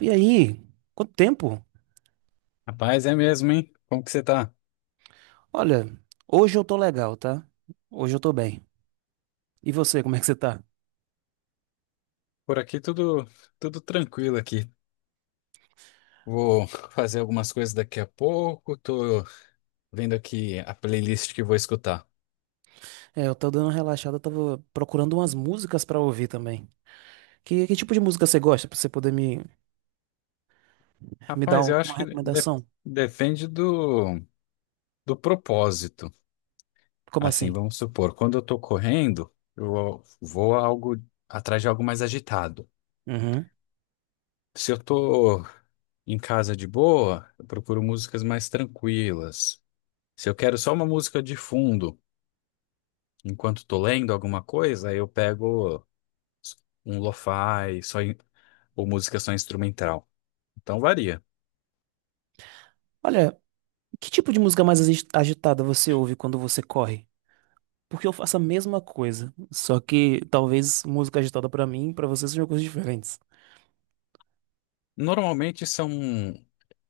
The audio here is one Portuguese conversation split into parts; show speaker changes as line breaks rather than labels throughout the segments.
E aí? Quanto tempo?
Rapaz, é mesmo, hein? Como que você tá?
Olha, hoje eu tô legal, tá? Hoje eu tô bem. E você, como é que você tá?
Por aqui tudo tranquilo aqui. Vou fazer algumas coisas daqui a pouco. Tô vendo aqui a playlist que vou escutar.
É, eu tô dando uma relaxada, eu tava procurando umas músicas pra ouvir também. Que tipo de música você gosta, pra você poder me dar
Rapaz, eu acho
uma
que
recomendação?
depende do propósito.
Como
Assim,
assim?
vamos supor, quando eu tô correndo, eu vou a algo atrás de algo mais agitado.
Uhum.
Se eu tô em casa de boa, eu procuro músicas mais tranquilas. Se eu quero só uma música de fundo, enquanto tô lendo alguma coisa, aí eu pego um lo-fi, ou música só instrumental. Então varia.
Olha, que tipo de música mais agitada você ouve quando você corre? Porque eu faço a mesma coisa, só que talvez música agitada pra mim e pra você sejam coisas diferentes.
Normalmente são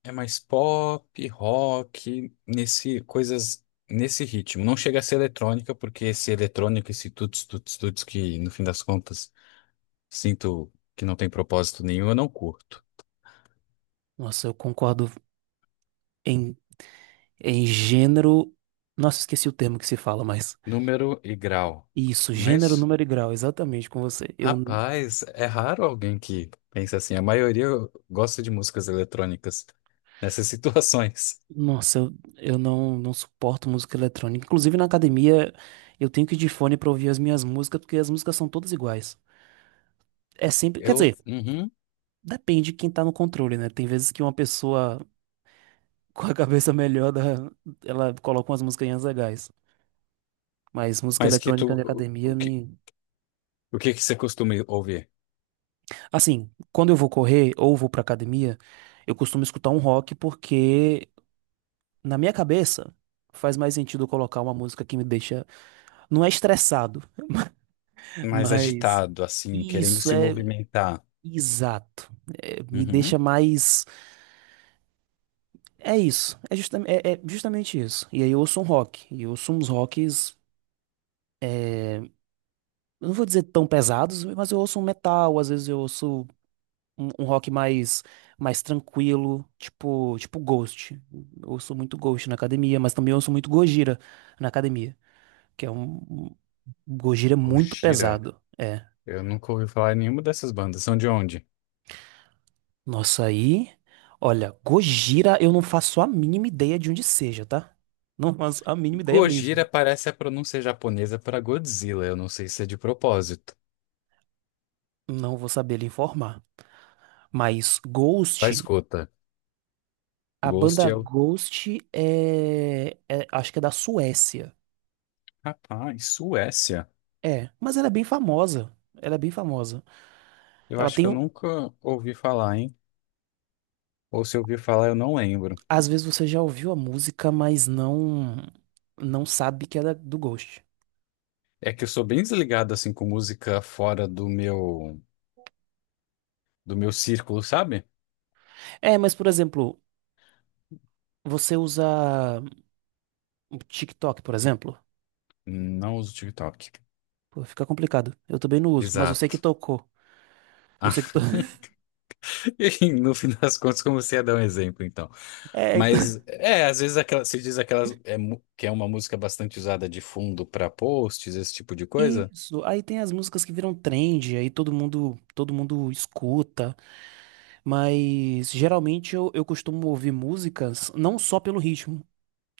é mais pop, rock, nesse ritmo. Não chega a ser eletrônica, porque esse eletrônico, esse tuts tuts tuts que no fim das contas sinto que não tem propósito nenhum, eu não curto.
Nossa, eu concordo em Em gênero. Nossa, esqueci o termo que se fala, mas.
Número e grau.
Isso,
Não é
gênero,
isso?
número e grau, exatamente com você. Eu.
Rapaz, é raro alguém que pensa assim. A maioria gosta de músicas eletrônicas nessas situações.
Nossa, eu não suporto música eletrônica. Inclusive na academia, eu tenho que ir de fone pra ouvir as minhas músicas, porque as músicas são todas iguais. É sempre. Quer dizer,
Uhum.
depende de quem tá no controle, né? Tem vezes que uma pessoa com a cabeça melhor, ela coloca umas musiquinhas legais. Mas música
Mas que
eletrônica
tu,
na academia me.
o que que você costuma ouvir?
Assim, quando eu vou correr ou vou pra academia. Eu costumo escutar um rock porque, na minha cabeça, faz mais sentido eu colocar uma música que me deixa. Não é estressado,
Mais
mas.
agitado, assim, querendo
Isso
se
é
movimentar.
exato. É, me
Uhum.
deixa mais. É isso. É, justamente isso. E aí eu ouço um rock. E eu ouço uns rocks. Eu não vou dizer tão pesados, mas eu ouço um metal. Às vezes eu ouço um rock mais tranquilo, tipo Ghost. Eu ouço muito Ghost na academia, mas também ouço muito Gojira na academia, que é um. Gojira é muito
Gojira.
pesado. É,
Eu nunca ouvi falar em nenhuma dessas bandas. São de onde?
nossa, aí. Olha, Gojira, eu não faço a mínima ideia de onde seja, tá? Não faço a mínima ideia mesmo.
Gojira parece a pronúncia japonesa para Godzilla. Eu não sei se é de propósito.
Não vou saber lhe informar. Mas
Tá,
Ghost,
escuta.
a
Ghost
banda
é o...
Ghost, acho que é da Suécia.
Rapaz, Suécia.
É, mas ela é bem famosa. Ela é bem famosa.
Eu
Ela
acho que
tem.
eu nunca ouvi falar, hein? Ou se eu ouvi falar, eu não lembro.
Às vezes você já ouviu a música, mas não. Não sabe que ela é do Ghost.
É que eu sou bem desligado assim com música fora do meu círculo, sabe?
É, mas por exemplo, você usa o TikTok, por exemplo.
Não uso TikTok.
Pô, fica complicado. Eu também não uso, mas eu sei que
Exato.
tocou. Eu sei que
Ah,
to...
e no fim das contas, comecei a dar um exemplo, então.
É, então.
Mas é, às vezes aquela, se diz aquelas é, que é uma música bastante usada de fundo para posts, esse tipo de coisa.
Isso. Aí tem as músicas que viram trend, aí todo mundo escuta, mas geralmente eu costumo ouvir músicas não só pelo ritmo,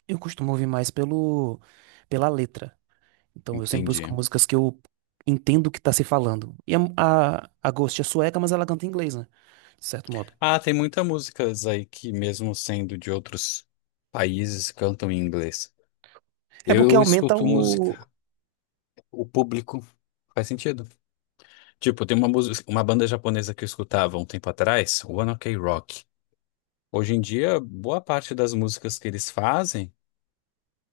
eu costumo ouvir mais pelo pela letra. Então eu sempre busco
Entendi.
músicas que eu entendo o que tá se falando. E a Ghost é sueca, mas ela canta em inglês, né? De certo modo.
Ah, tem muitas músicas aí que, mesmo sendo de outros países, cantam em inglês.
É porque
Eu
aumenta
escuto
o.
música, o público. Faz sentido? Tipo, tem uma música, uma banda japonesa que eu escutava um tempo atrás, o One Ok Rock. Hoje em dia, boa parte das músicas que eles fazem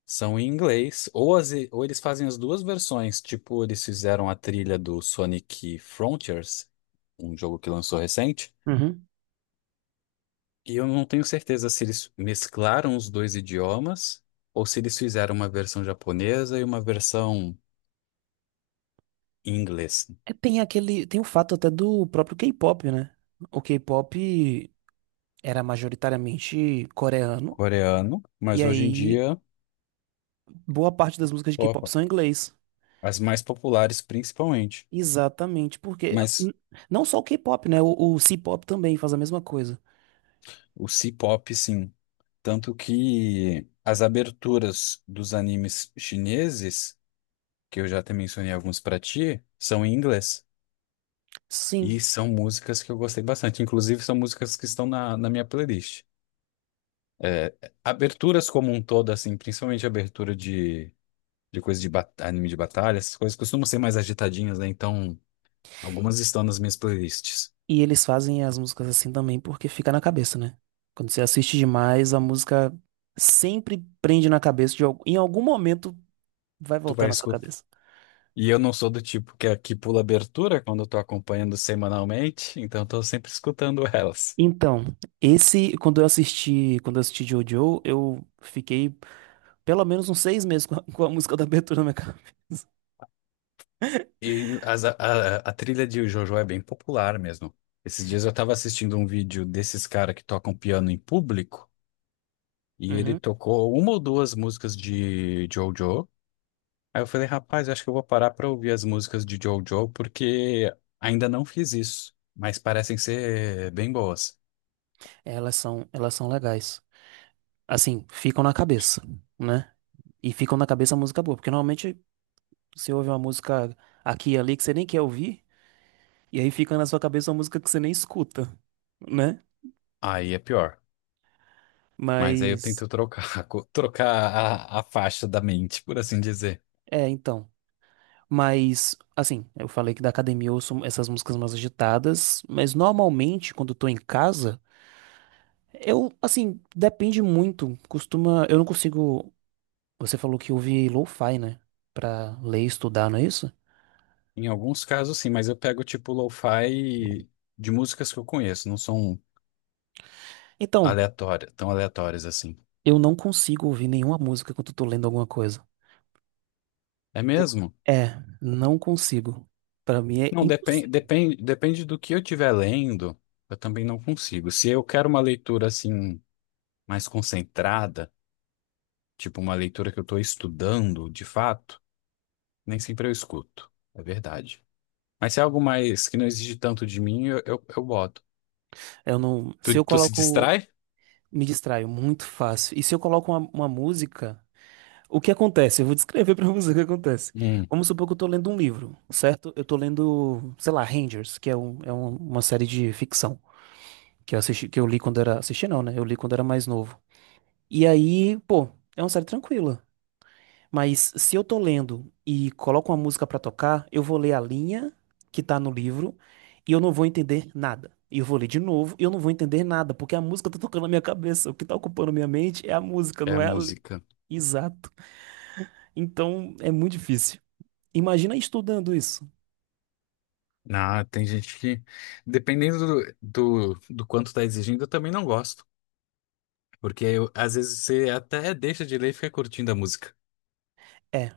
são em inglês, ou, ou eles fazem as duas versões, tipo, eles fizeram a trilha do Sonic Frontiers, um jogo que lançou recente,
Uhum.
e eu não tenho certeza se eles mesclaram os dois idiomas ou se eles fizeram uma versão japonesa e uma versão em inglês,
É, tem aquele. Tem o fato até do próprio K-pop, né? O K-pop era majoritariamente coreano.
coreano,
E
mas hoje em
aí,
dia,
boa parte das músicas de K-pop
opa,
são em inglês.
as mais populares principalmente.
Exatamente, porque
Mas
não só o K-pop, né? O C-pop também faz a mesma coisa.
o C-pop, sim. Tanto que as aberturas dos animes chineses, que eu já até mencionei alguns pra ti, são em inglês. E
Sim.
são músicas que eu gostei bastante. Inclusive, são músicas que estão na minha playlist. É, aberturas como um todo, assim, principalmente abertura de coisa anime de batalha, essas coisas costumam ser mais agitadinhas, né? Então, algumas estão nas minhas playlists.
E eles fazem as músicas assim também porque fica na cabeça, né? Quando você assiste demais, a música sempre prende na cabeça, em algum momento vai
Tu
voltar
vai
na sua
escutar.
cabeça.
E eu não sou do tipo que pula abertura quando eu tô acompanhando semanalmente, então tô sempre escutando elas.
Então, quando eu assisti Jojo, eu fiquei pelo menos uns 6 meses com a música da abertura na minha cabeça.
A trilha de JoJo é bem popular mesmo. Esses dias eu tava assistindo um vídeo desses caras que tocam piano em público, e ele
Uhum.
tocou uma ou duas músicas de JoJo. Aí eu falei, rapaz, eu acho que eu vou parar pra ouvir as músicas de JoJo, porque ainda não fiz isso, mas parecem ser bem boas.
Elas são legais. Assim, ficam na cabeça, né? E ficam na cabeça a música boa, porque normalmente você ouve uma música aqui e ali que você nem quer ouvir, e aí fica na sua cabeça uma música que você nem escuta, né?
Aí é pior. Mas aí eu
Mas.
tento trocar, trocar a faixa da mente, por assim dizer.
É, então. Mas, assim, eu falei que da academia eu ouço essas músicas mais agitadas, mas normalmente quando eu tô em casa, assim, depende muito. Costuma. Eu não consigo. Você falou que ouve lo-fi, né? Pra ler e estudar, não é isso?
Em alguns casos, sim, mas eu pego tipo lo-fi de músicas que eu conheço, não são
Então,
aleatórias, tão aleatórias assim.
eu não consigo ouvir nenhuma música quando eu tô lendo alguma coisa.
É
Por-
mesmo?
É, não consigo. Pra mim é
Não,
impossível.
depende do que eu estiver lendo, eu também não consigo. Se eu quero uma leitura assim mais concentrada, tipo uma leitura que eu estou estudando de fato, nem sempre eu escuto. É verdade. Mas se é algo mais que não exige tanto de mim, eu boto.
Eu não. Se
Tu,
eu
tu se
coloco.
distrai?
Me distraio muito fácil. E se eu coloco uma música, o que acontece? Eu vou descrever pra você o que acontece.
Hum,
Vamos supor que eu tô lendo um livro, certo? Eu tô lendo, sei lá, Rangers, que é uma série de ficção que eu assisti, que eu li quando era, assisti não, né? Eu li quando era mais novo. E aí, pô, é uma série tranquila. Mas se eu tô lendo e coloco uma música pra tocar, eu vou ler a linha que tá no livro e eu não vou entender nada. E eu vou ler de novo e eu não vou entender nada, porque a música tá tocando na minha cabeça. O que tá ocupando minha mente é a música,
é
não
a
é a.
música.
Exato. Então é muito difícil. Imagina estudando isso.
Ah, tem gente que, dependendo do quanto tá exigindo, eu também não gosto. Às vezes você até deixa de ler e fica curtindo a música.
É.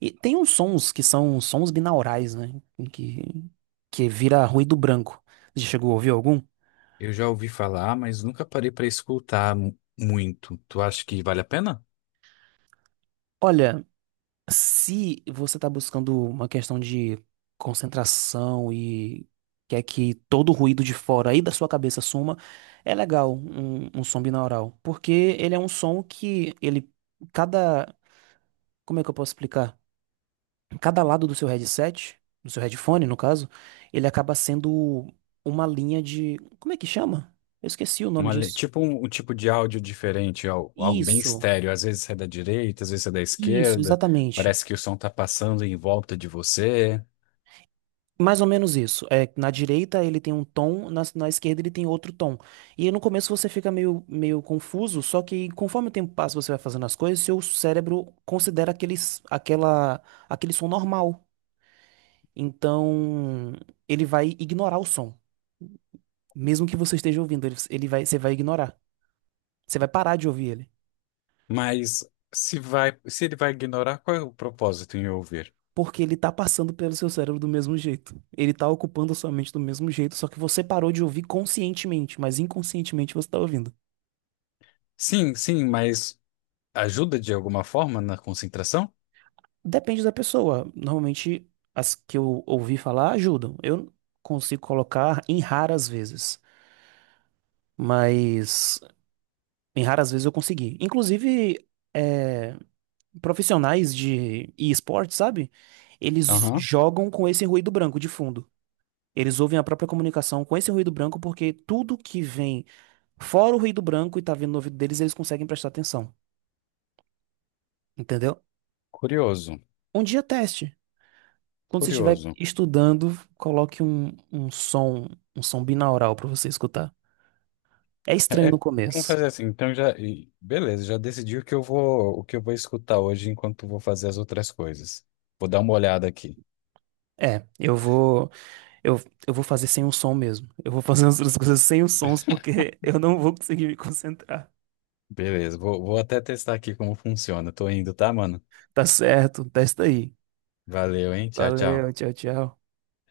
E tem uns sons que são sons binaurais, né? Que, que vira ruído branco. Você chegou a ouvir algum?
Eu já ouvi falar, mas nunca parei pra escutar muito. Tu acha que vale a pena?
Olha. Se você está buscando uma questão de concentração e quer que todo o ruído de fora aí da sua cabeça suma, é legal um som binaural, porque ele é um som que cada, como é que eu posso explicar? Cada lado do seu headset, do seu headphone, no caso, ele acaba sendo uma linha de, como é que chama? Eu esqueci o nome disso.
Tipo um tipo de áudio diferente, algo bem
Isso,
estéreo. Às vezes é da direita, às vezes é da
isso,
esquerda.
exatamente.
Parece que o som tá passando em volta de você.
Mais ou menos isso. É, na direita ele tem um tom, na esquerda ele tem outro tom. E no começo você fica meio confuso, só que conforme o tempo passa, você vai fazendo as coisas, seu cérebro considera aquele som normal. Então ele vai ignorar o som. Mesmo que você esteja ouvindo, você vai ignorar. Você vai parar de ouvir ele.
Mas se ele vai ignorar, qual é o propósito em ouvir?
Porque ele tá passando pelo seu cérebro do mesmo jeito. Ele tá ocupando a sua mente do mesmo jeito, só que você parou de ouvir conscientemente, mas inconscientemente você tá ouvindo.
Sim, sim, mas ajuda de alguma forma na concentração?
Depende da pessoa. Normalmente, as que eu ouvi falar ajudam. Eu consigo colocar em raras vezes, mas em raras vezes eu consegui. Inclusive, é, profissionais de e-sport, sabe? Eles
Aham.
jogam com esse ruído branco de fundo. Eles ouvem a própria comunicação com esse ruído branco porque tudo que vem fora o ruído branco e tá vindo no ouvido deles, eles conseguem prestar atenção. Entendeu?
Curioso,
Um dia teste. Quando você estiver
curioso.
estudando, coloque um som binaural para você escutar. É estranho no
Vamos
começo.
fazer assim, então já, beleza, já decidi o que eu vou, o que eu vou escutar hoje enquanto vou fazer as outras coisas. Vou dar uma olhada aqui.
É, eu, eu vou fazer sem o som mesmo. Eu vou fazer as outras coisas sem os sons porque eu não vou conseguir me concentrar.
Beleza, vou até testar aqui como funciona. Tô indo, tá, mano?
Tá certo, testa aí.
Valeu, hein? Tchau,
Valeu,
tchau.
tchau, tchau.